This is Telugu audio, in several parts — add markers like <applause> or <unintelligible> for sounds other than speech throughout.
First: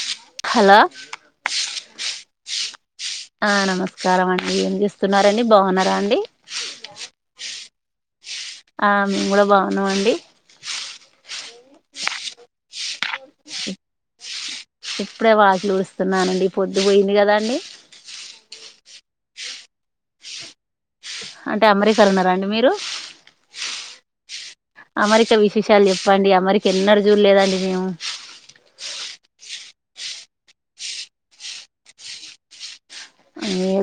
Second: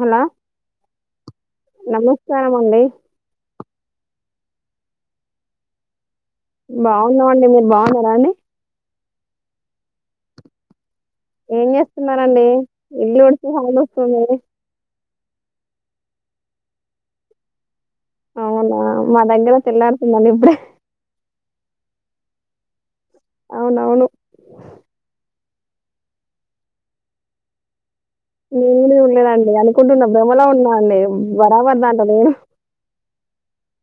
హలో హలో నమస్కారం అండి ఆ నమస్కారం అం ఏం చేస్తున్నారండి? బాగున్నారా అండి. బాగున్నావండి మీరు బాగున్నారా అండి? ఆ మేము కూడా బాగున్నాం అండి. ఏం చేస్తున్నరండి ఇల్లుడిసే సౌండ్ వస్తుంది. ఇప్పుడే వాకిలు ఉడుస్తున్నానండి పొద్దు పోయింది గాదా అండి. అవునా మా దగ్గర తెల్లారుతుందండి ఇప్పుడే అంటే అమెరికాల ఉన్నారా అండి మీరు అవునవును అమెరికా వి విషయాలు చెప్పండి. అమరిక ఎన్నడు జెడ్లేదండి మేము నేమునే ఉండదండి అనుకుంటున్నా భ్రమలో ఉన్నా అండి బరాబర్ దాంట్లో నేను ఆ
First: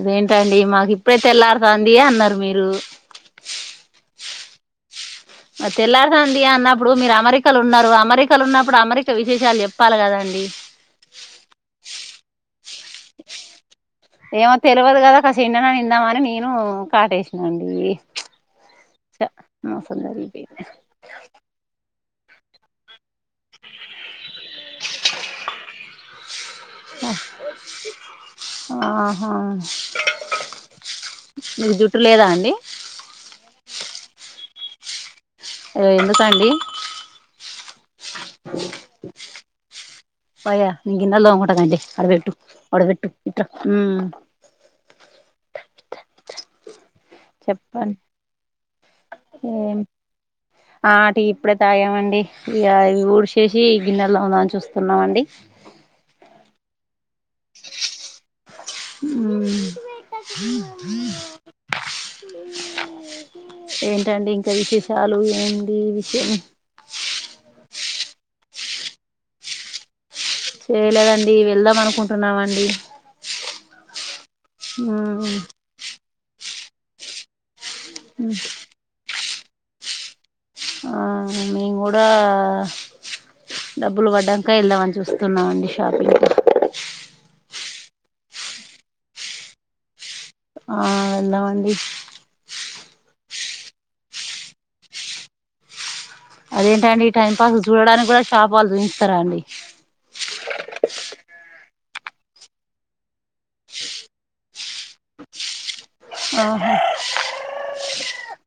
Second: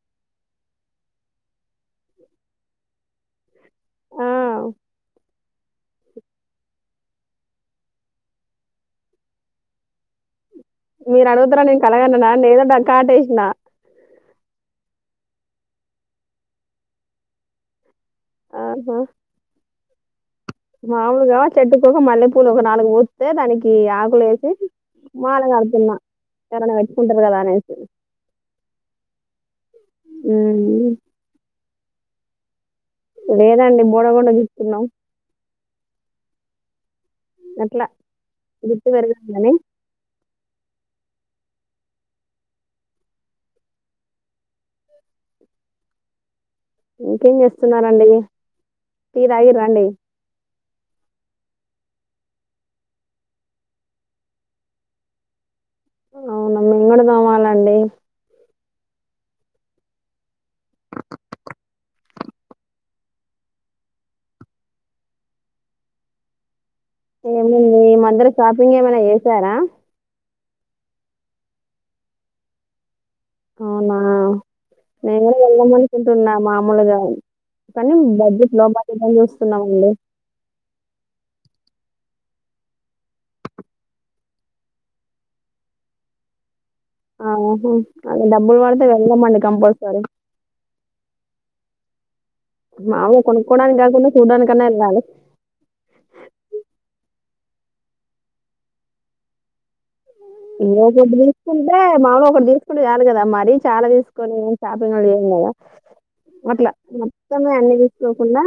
దేంటండి మాకు ఇప్పుడైతే తెళ్లారుతంది అన్నారు మీరు ఆ రికాలు ఉన్నారు అమెరికాలు ఉన్నప్పుడు అమెరికా విశేషాలు చెప్పాలి కదాండి మీరు అడుగుతారా నేను కలగానన్న నేదో దగ్గ ఆటేసిన ఏమో తెలియదు కదా అసి ఎన్నన నిందామని నేను కాటేసినండి ఆహా ఆ సుందరి మాములుగా చెట్టుకో మళ్ పూలు ఒక నాలుగు పోూస్తే దానికి ఆకులే వేసి మాలగాడుతున్నా ఆహో ఉమ్, నీ జుట్టు లేదా అండి ఉన్నావు అయో ఎందుకండి అట్లా గుతి పెరగాం అని పయ నింగిన్నలో తోముకుంట అండి అడవ పెట్టు అడ పెెట్టు ఇట ఇంకేం చెప్పండి చేస్తున్నారంండి టీ తగి ఏం రండి ఆ అటి ఇప్పుడే తాగామండి ఇవి ఊడిచేసి గిన్నెల్లో తోందాం అని చూస్తున్నామండి అవునమ్ మీ కూడా తోవాలండి అ ఏంటండి ఇంకా విశేషాలు ఏంటి విషయం ఏమంది ఇమదర షాపింగ్ ఏమైనా చేసారా చేయలేదండి వెళ్దాం అనుకుంటున్నామండి అవునా మేను ఉమ్ కూడా వెళ్ళామనుకుంటున్నా మామూలుగా కానీ బడ్జెట్ లోబాలుని చూస్తున్నామండి ఆ మీేను కూడా డబ్బులు పడ్డాక వెళ్దామని చూస్తున్నామండి షాపింగ్ త ఆహ అదే డబ్బులు వాడితే వెళ్దమండి కంపల్సరీ ఆ వెల్దామంది మావలుగా కొనుక్కోడానికి కాకుండా చూడ్డానికన్నా వెళ్ళాల్దమండి అదేంటండి ఈ టైం పాస్ చూడడానికి కూడా షాప్ వాలు చూపిస్తారా అండి ఇంొ ఒకటి తీసుకుంటే మామలుగా ఒకటి తీసుకుంట చలు కదా మరీ చాలా తీసుకొని షాపిింగ్ కూడా చెయంకదా అట్లా ఆహా మొత్తమే అన్ని తీసుకోకుండా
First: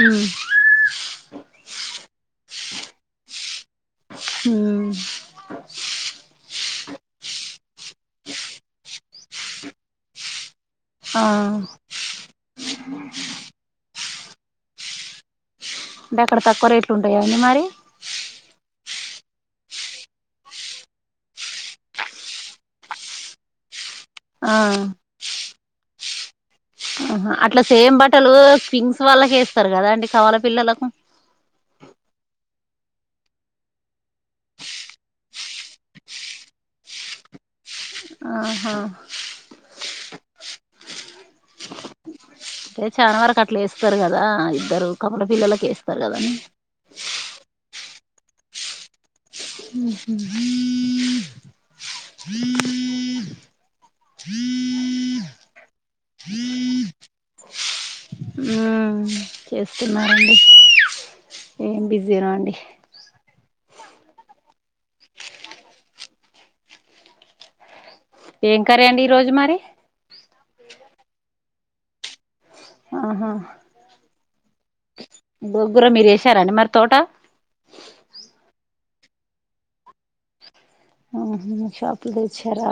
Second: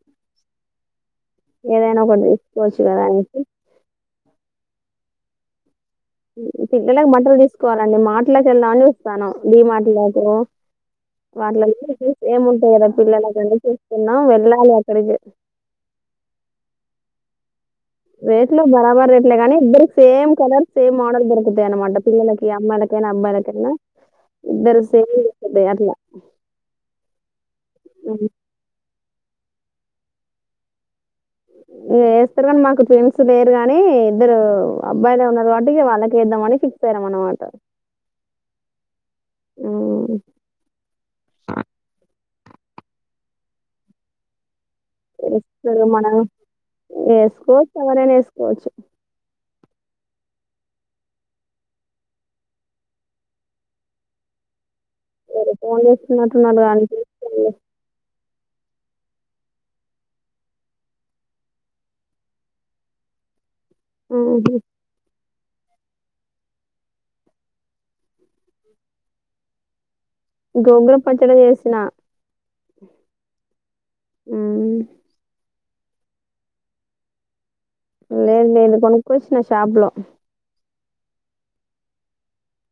ఉమ్ ఏదైనా ఒకటి తీసుకోవచ్చు కదా అనేసి హ పిల్లలలకు బటలు తీసుకోవాలండి మార్టలకి వెళ్దామని చుస్తాను ీ మార్టలలకు ఆ వాటిల ఏముంట వేర పిల్లల కని చూస్తున్నాం వెళ్ళాలి అక్కడికి అంటే ఎక్కడ తక్కువ రేట్లు ఉంటాయా అండి మరి రేట్ లో బరాబర్ రేట్లే కానీ ఇద్దరికి సేమ్ కలర్ సేమ్ మోడల్ దొరుకుతాయి అనమాట పిల్లలకి అమ్మాయిలకి మ్మాయిలకై నా అబ్బాయిలకైన ఆ ఇద్దరు సే అట్లా ఆహ అట్లా సేమ్ బట్టలు కింగ్స్ వాళ్ళకేస్తారు కదా అండి కవల పిల్లలకు వేస్తారు కాని మాకు ట్విమ్ లేరు గానీ ఇద్దరు అబ్బాయిలే ఉన్నారు కాబట్టి వాళ్ళకేద్దామని ఫిక్స్ అయ్యం అన్నమాట ఆహో మ్మ్ అంటే చాలా వరకు అట్లా వేస్తారు కదా ారు కపల వేస్తారు పిల్లలకిేస్తారు కదని ఎవరైన వేసుకోవచ్చు హుహ్ <inaudible> ఎవరో ఫోన్ చేస్తున్నట్టున్నారు కాదండి చేసుకోండి హు చేస్తున్నారండి ఏం బిజి నో అండి హుహ్ ఏం కర్రీ అండి ఈరోజు మరి గోంగూర పచ్చడి చేసినా ఆహా మ్మ్ ఉ గోంగూర మీరు వేసారండి మరి తోట కోసిన షాపులో ఆహా షాపులో తెచ్చారా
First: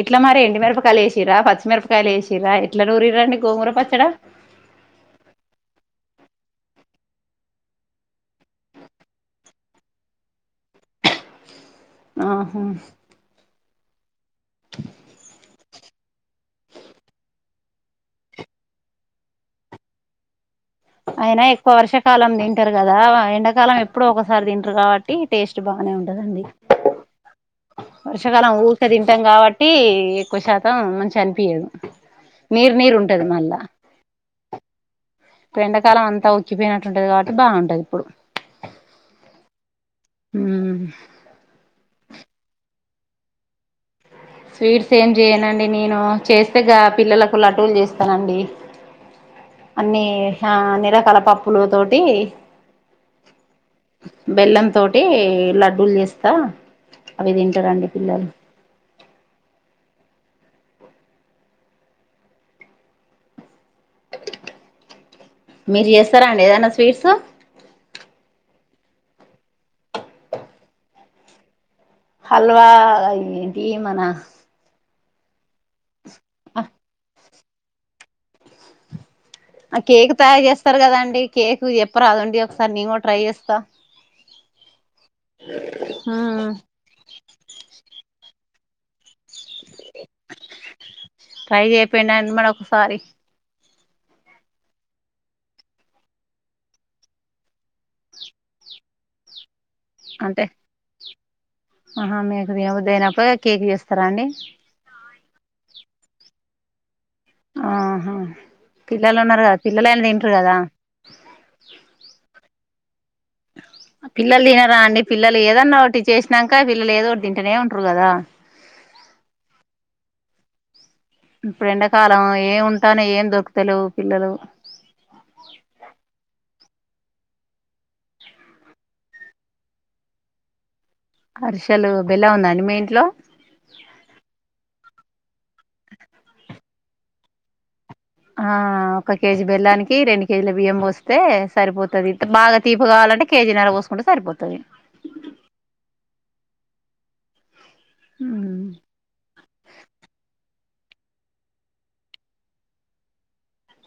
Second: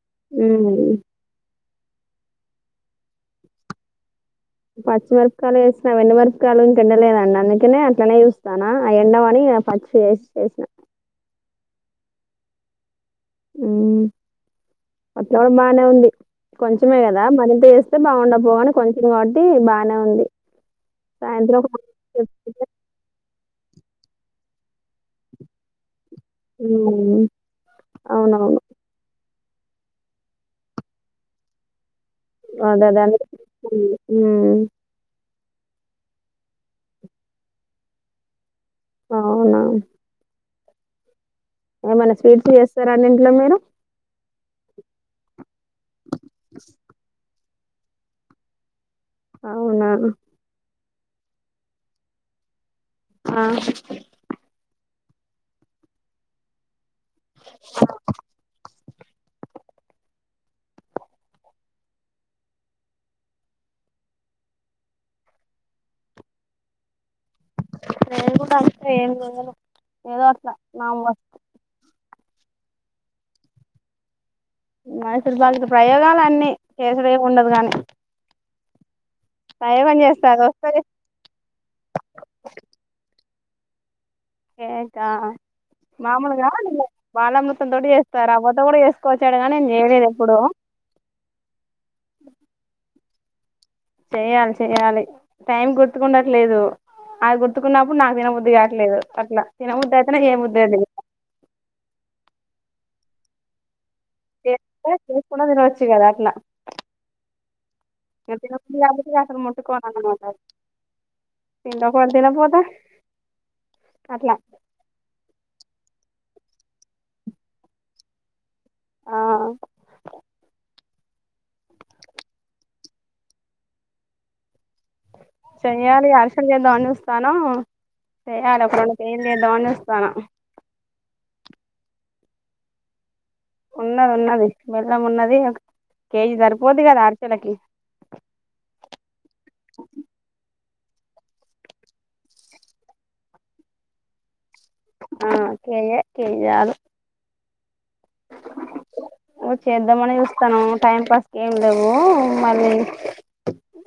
ఎట్లా మరి ఎండు మ్మ్ మిరపకాయలు వేసిర్ర పచ్చి మిరప కాయలు వేసిల్లా ఎట్లా నూరిర్రుండి గోంగూర పచ్చడా పచ్చిమిరపకాలు వేసిన ఎండుమిరపకాయలు ఇంకా ఎండలేదు అండి అందుకనే అట్లానే చేస్తానా అవి ఎండవని ఇగ పచ్చివే ఏసీ చేసిన ఆహా ఉ అట్లా కూడా బాగానే ఉంది కొంచమే కదా మరింత వేస్తే బాగుండకపోగాని కొంచెం కాబట్టి బాగానే ఉంది అయినా సాయంత్రం ఎక్కువ ఒక వర్షకాలం తింటారు కదా ఎండాక్ కాలం ఎప్పుడో ఒకసారి తింటారు కాబట్టి టేస్ట్ బానే ఉన్ ఉంటదిండి మ్మ్ వర్షాకాలం అవునవును ఊకే తింటాం కబ ట్టి ఎక్కువ శాతం మంచిగా అనిపియదు నీరు అదే నీరు అదే ఉంటది అందుకే మళ్ళా మ్మ్ ఇప్పుడు ఎండాకాలం అంతా ఉక్కిపోయినట్టుంటది కాబట్టి బాగుంటది ఇప్పుడు అవునా హు ఏమైనా స్వీట్స్ చేస్తారా అండి ఇంట్లో మీరు స్వీట్స్ ఏం చేయనండి నేను చేస్తే గా పిల్లలకు లడ్డూలు చేస్తానండి అవునా అన్ని ఆ అన్నిరకాల పప్పుల తోటి ఆ అంటే లడ్డూలు చేస్తా అవి తింటారండి పిల్లలు మీరు చేస్తారా అండి ఏదన్నా స్వీట్స్ నేను కూడా అంతే ఏం చేయను ఏదో అట్లా నా వస్తు హల్వా ఇది ఏంటి మన మైసూరుపక్ తో ప్రయోగాలు అన్ని చేసుడు ఏం ఉండదు గానీ ఆ కేక్ తయారు చేస్తారు కదాండి కేక్ చెప్పా రాదండి ఒకసారి నేను కూడా ట్రై చేస్తా కేక మామూలుగా నేను బాలమృతం తోటి చేస్తా రవ్వ తో కూడా చేసుకోవచ్చు తారు గాని నేను చేయలేదు ఎప్పుడు ట్రై చేయిపోయిండండి మరి ఒకసారి చెయ్యాలి చెయ్యాలి టైం గుర్తుకుండట్లేదు అది గుర్తుకున్నప్పుడు నాకు తినబుద్దుది కావట్లేదు అట్లా తినబుద్ధి అయితేనే అంటే చేయబుద్ధి అయితది ఆహా మీకు తినబుద్ధి అయినప్పుడే కేక్ చేస్తారా అండి చూసుకుండ తినవచ్చు కదా అట్లా ఆహా ఇగ తినబుద్ధి కాకపోతే పిల్లలు అసలు ఉన్నారు కదా ముట్టుకొను పిల్లలైనా అన్నమాట తింటారు కదా తింటపో అని తినపోతే ఆ అట్లా పిల్లలు తినరండి పిల్లలు ఏదన్నా ఓట్ కొట్టి చేసినంకా పిల్లలు ఏదో వోటి తింటనే ఉంటారు ఆ ఇప్పుడు ఎండాకాలం ఏం ఉంటాయి ఏం దొరికితే అంటూ ఏం దొరుకుతలేవు పిల్లలు చెయ్యాలి హర్షలు చేద్దాం అని చూస్తానము చెయ్యలే ఒక రెండు కేజీలు చేద్దాం అని చూస్తానా అరిషలు బెలం ఉందా అండి మీ ఇంట్లో ఉన్నది ఉన్నది బెల్లం ఉన్నది కేజీ సరిపోది కదా అరిషెలకి ఆ ఒక కేజీ బెల్లానికి రెండు కేజీల బియ్యం పోస్తే సరిపోతది బాగా తీపు కావాలంటే కేజీ నర పోసుకుంటే సరిపోతది కేజి యాలు ఊ చేద్దామని చూస్తాను టైం కి ఎందుకు మళ్ళీ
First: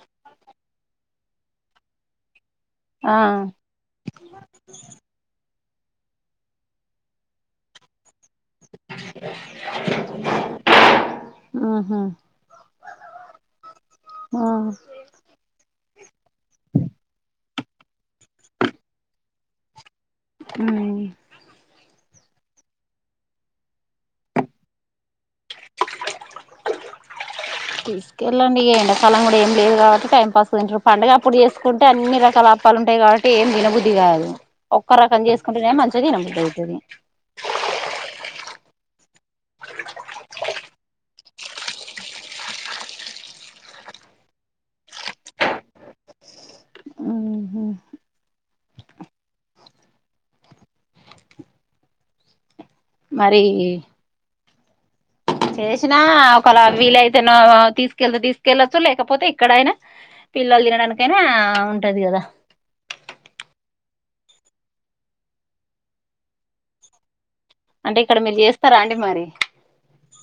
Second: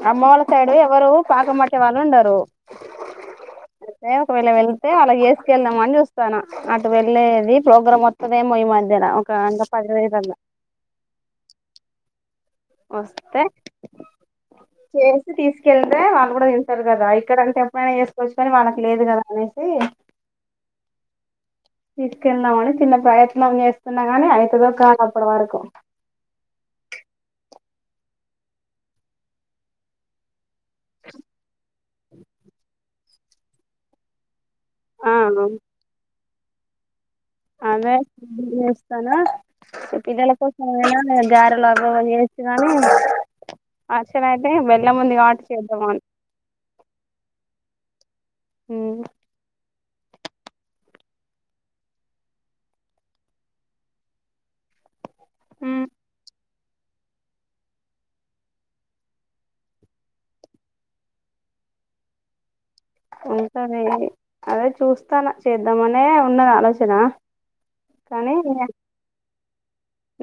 అమ్మ వాళ్ళ సైడు ఎవరు పాకం బట్టే వాళ్ళు ఉండరు ఆ తే ఒకవేళ వెళతే అలా ఎస్ కెళ్దాం అని చూస్తాను అటు వెళ్ళలేది ప్రోగ్రామ్ వస్తుదేమో ఈ మధ్య ఒక అంట పది ఇరవై సల్ల ఊ వస్తే చేసి తీసుకెళ్తే వాల్ కూడా తింటారు కదా ఇక్కడ అంటే ఎప్పుడైనా చేసుకోవచ్చు కాని వాళ్లకి లేదు కదా అనేసి ఊ తీసుకెల్దామని చిన్న ప్రయత్నం చేస్తున్నా గాని అయితదో కాదో అప్పుడి వరకు తీసుకెళ్ళలండి ఇగ ఎండకాలం కూడా ఏం లేదు కాబట్టి టైంపాస్ తింట్రు పండగ అప్పుడు చేసుకుం టె అన్ని రకాల అప్పాలు ఉంటాయి కాబట్టి ఏ దినబుది కాదు ఒక్క ఆ రకం చేసుకుంటేనే మంచిగా తినబుద్ధి ఐతది అదే ఇడ్లి ఏస్తాన ఈ పిల్లల కోసమైన నేన్ గారెలు అవో చేయొచ్చు కానీ యాక్చ్యువల్ అయితే బెల్లం ఉంది కాబట్టి చేద్దామని ఊ ఊ మరి చేేసిన ఒకలా వీలైతే నో తీసుకెళ్తే తీసుకెళ్లొచ్చు లేకపోతే ఇక్కడైనా పిల్లలు తినడానికైనా ఆ ఉంటది కదా ఉంటది అదే చూస్తాను చేద్దామనే ఉన్నది ఆలోచన అంటే ఇక్కడ కానీ మీరు చేస్తారా అండి మరి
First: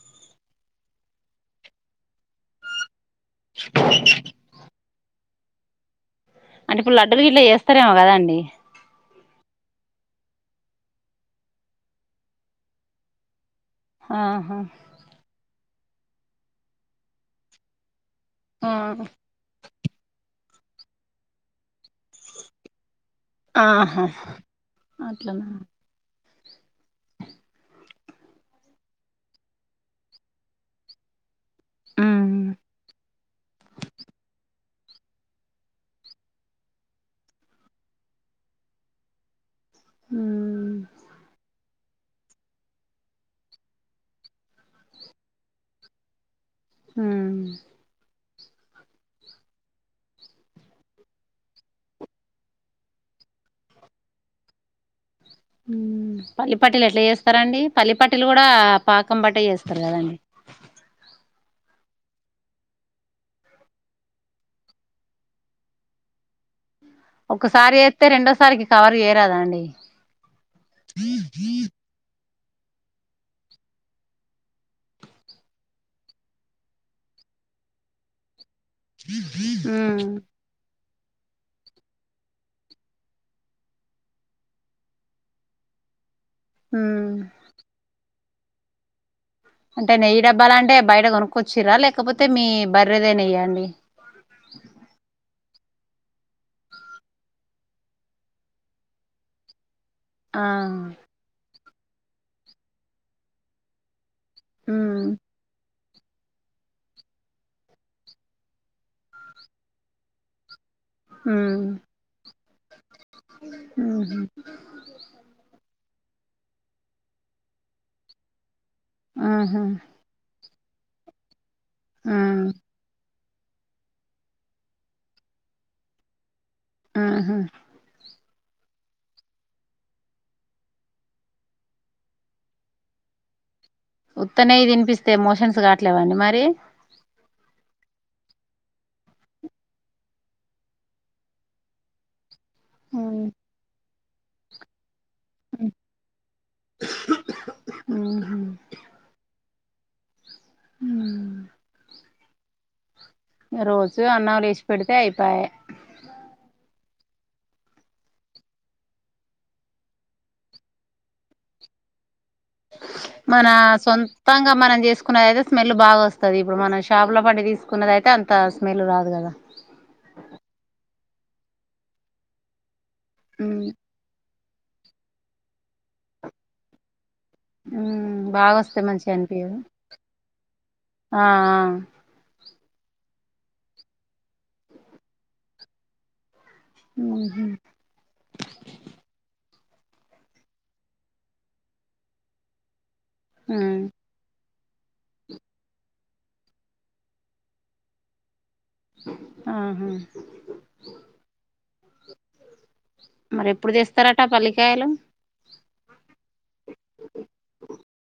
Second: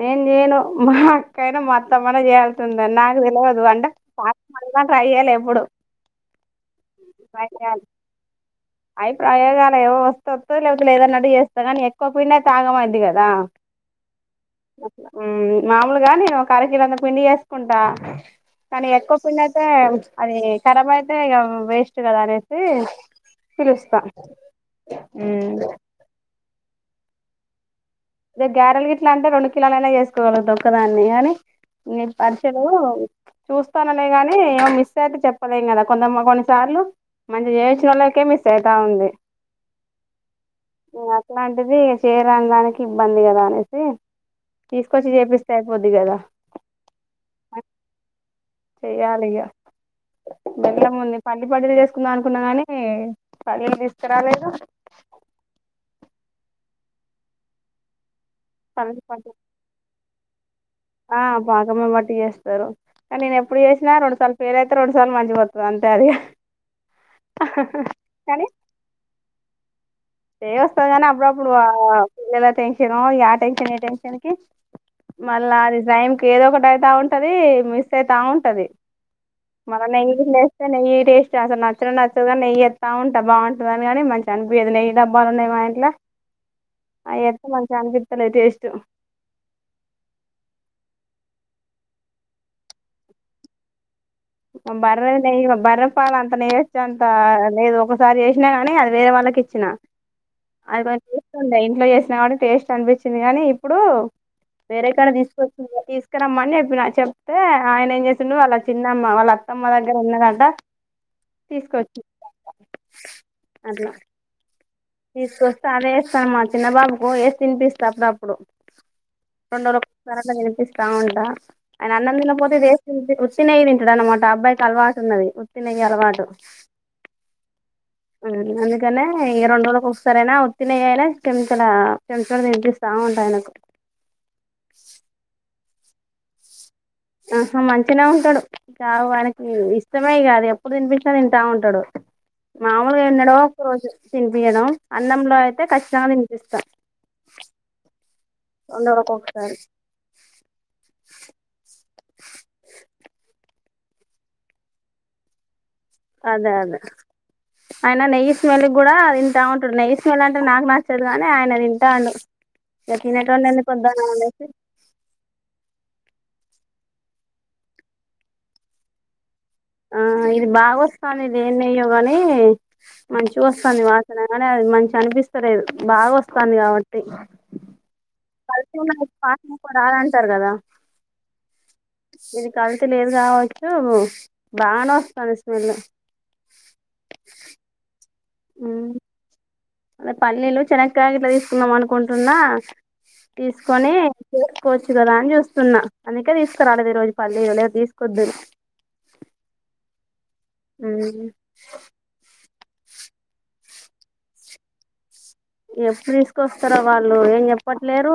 నేను చేయను మా అక్కయినా మా అత్తమనా చేయాల్సిందే నాక్ నాక్ తెలియదు వండా <unintelligible> ట్రై చేయ్యాలి ఎప్పుడు అంటే ఇప్పుడు లడ్డు లు గిట్లా ట్రై చేయాలి చేస్తారేమో కదండి అవి ప్రయోగాలు ఏవో వస్త వతయ్ లేకపోతే లేదన్నట్టు చేస్తా కానీ ఎక్కువ పిండ తాగమైంది కదా ఆహా మామూలుగా నేను ఒక అకరకిలంతా పిండి చేేసుకుంటా ఆ కానీ ఎక్కువ పిండి అయితే ప్చ్ అది ఖరాబ్ అయితే ఇక వేస్ట్ కదా అనేసి పిలుస్తా ఆహా ఊ అట్లనా ఇగ గ్యారెల్ గిట్లా అంటే రెండు కిలలైనా చేసుకోగలుగుతా ఒక్క దాన్ని కాని నే ఉమ్ అరిషలు చూస్తాననే గాని ఏమో మిస్ మిస్ అయితే చెప్పలేం కదా కొంత మం కొన్నిసార్లు మంచిగా చేయిచ్చినోళ్ళకే మిస్ అయిత ఉంది ఉమ్ ఒ అట్లాంటిది చేయరాను దానికి ఇబ్బంది కదా అనేసి తీసుకొచ్చి చేపిస్తే అయిపోద్ది కదా ఊ చెయాలిగ బెల్లం ఉంది పల్లి పటిలు చేసుకుందాం అనుకున్నా గాని పలీలు తీసుకురాలేేదు ఊ పల్లి పట్టిలు ఎట్లా చేస్తారండి పల్లి పట్టిలు కూడా పల్లి పాకం పట్టి బట్టే చేస్తారు కదండి ఆ పాకమే బట్టి చేస్తారు కానీ నేను ఎప్పుడు చేసినా రెండుసార్లు ఫెయిల్ అయితే రెండు సార్లు మంచిగొతది అంతే అది ఇగ ఒకసారి చెత్తే రెండోసారికి కవర్ చేయరాదా అండి! ఏ వస్తది. కానీ అప్పుడప్పుడు ఆ పిల్లల టెన్షను, యా టెన్షన్, ఈ టెన్షన్కి మళ్ళా అది టైంకి ఏదో ఒకటి అయితా ఉంటది. మిస్ అయితా ఉంటది. మన ఉమ్ నెయ్యిగిన్ చేస్తే నెయ్యి టేస్ట్ అస్సల్ నచ్చనే నచ్చదు. కానీ నెయ్యి చెత్తా ఉంట. బాగుంటదని కాని, మంచి అనిపియదు నయ్యి డబ్బాలు ఉన్నాయి మా ఇంట్లో. ఉమ్ అయి అయితె మంచిగ అనిపిత్తలే టెస్టు. అంటే నెయ్యి డబ్బాలంటే, బయట కొనుక్కొచ్చిర్రా! లేకపోతే, మీ బర్రెదే నెయ్య అండి? మా బర్రెది నెయ్యి ఇగ బర్ర పాల్ అంతా నెయ్యొచ్చే అంత లేదు. ఒకసారి చేసినా కాని, అది వేరే వాళ్ళకి ఇచ్చిన. ఆ అది కొ టేస్ట్ ఉండ. ఇంట్లో చేసినా కాబట్టి టేస్ట్ అనిపించింది కానీ, ఇప్పుడు ఉమ్ వేరేకాడ తీసుకొచ్చి ఇగ తీసుకురమ్మని చెప్పిన. చెప్తే, ఆయన ఏం చేసిండు వాల్ల చిన్ అత్తమ్మ వాళ్ళ అత్తమ్మ దగ్గర ఉన్నదంట. తీసుకొచ్చి అట్లా మ్ హు తీసుకొస్తే అదే ఏస్తాను మా చిన్నబాబుకు ఏసి తినిపిస్త అప్పుడప్పుడు. ఉహు రోండురోక్ సారన్న తినిపిస్తా ఉంటా. ఆయన అన్నం ఉమ్ తినకపోతే ఇదేస్ తినిపి ఉత్తినెయ్యి తింటడన్నమాట. అబ్బాయికి అలవాటు ఉన్నది ఉత్తినెయ్యి అలవాటు. మ్ హు మ్ అందుకనే ఇగ రోండ్ రోలు ఒగసారైనా ఉత్తినెయ్యి అయినా కేంపడ చమచటతో తినిపిస్తా ఉంటా ఆయనకు. ఉత్తనేయ్యి తినిపిస్తే మోషన్స్ కాట్లేవ అండి మరి? ఆహా మంచినే ఉంటడు. ఇకా వానికి ఇష్టమే ఇగ అది ఎప్పుడు తినిపించినా తింటా ఉంటడు. మాములుగ ఎన్నడో ఒక రోజు తినిపియడం. అన్నంలో అయితే ఖచ్చితంగ తినిపిస్తా. రెండు రోజులకు ఒకసారి ఇంగ రోజు అన్నంలో ఏసి పెడితే అయిపాయ. ఆ ఆయన నెయ్యి స్మెల్క్ కూడా తింటా ఉంటడు. నెయ్యి స్మెల్ అంటే నాకు నచ్చదు గాని ఆయన తింటాండు. ఇక మన తినేటోన్ని ఎందుకు వద్దనం అనేసి సొంతంగా మనం చేసుకున్నది అయితే స్మెల్ బాగొస్ తది ఇప్పుడు మనం షాప్ లో పడి తీసుకున్నది అయితే అంత స్మెల్ రాదు కదా! ఆ ఇది బాగొస్తాంది ఇదేం నైయో గాని మంచిగోస్తంది వాసన. కాని అది మంచి అనిపిస్తలేదు. బాగొస్తాంది కాబట్టి. మ్మ్ బాగా కల్తీ వస్తే ఉన్నది మంచిగా అనిపియదు <unintelligible> అంటారు కదా! ఆ ఆ ఇది కల్తీ లేదు కావచ్చు, బానే వస్తది స్మెల్. మ్మ్ అదే పల్లీలు చెనక్కాయ గిట్ల తీసుకుందాం అనుకుంటున్నా ఉమ్ తీసుకొని చే కోచ్చు కదా అని చూస్తున్నా. అందుకే, తీసుకురాలేదు ఈ రోజు పల్లిలు లెప్ తీసుకొద్దును. ఆహా ఉమ్ మరెప్పుడు తెస్తారట పల్లికాయలు? ఎప్పుడు తీసుకొస్తారో వాళ్ళు ఏం చెప్పట్లేరు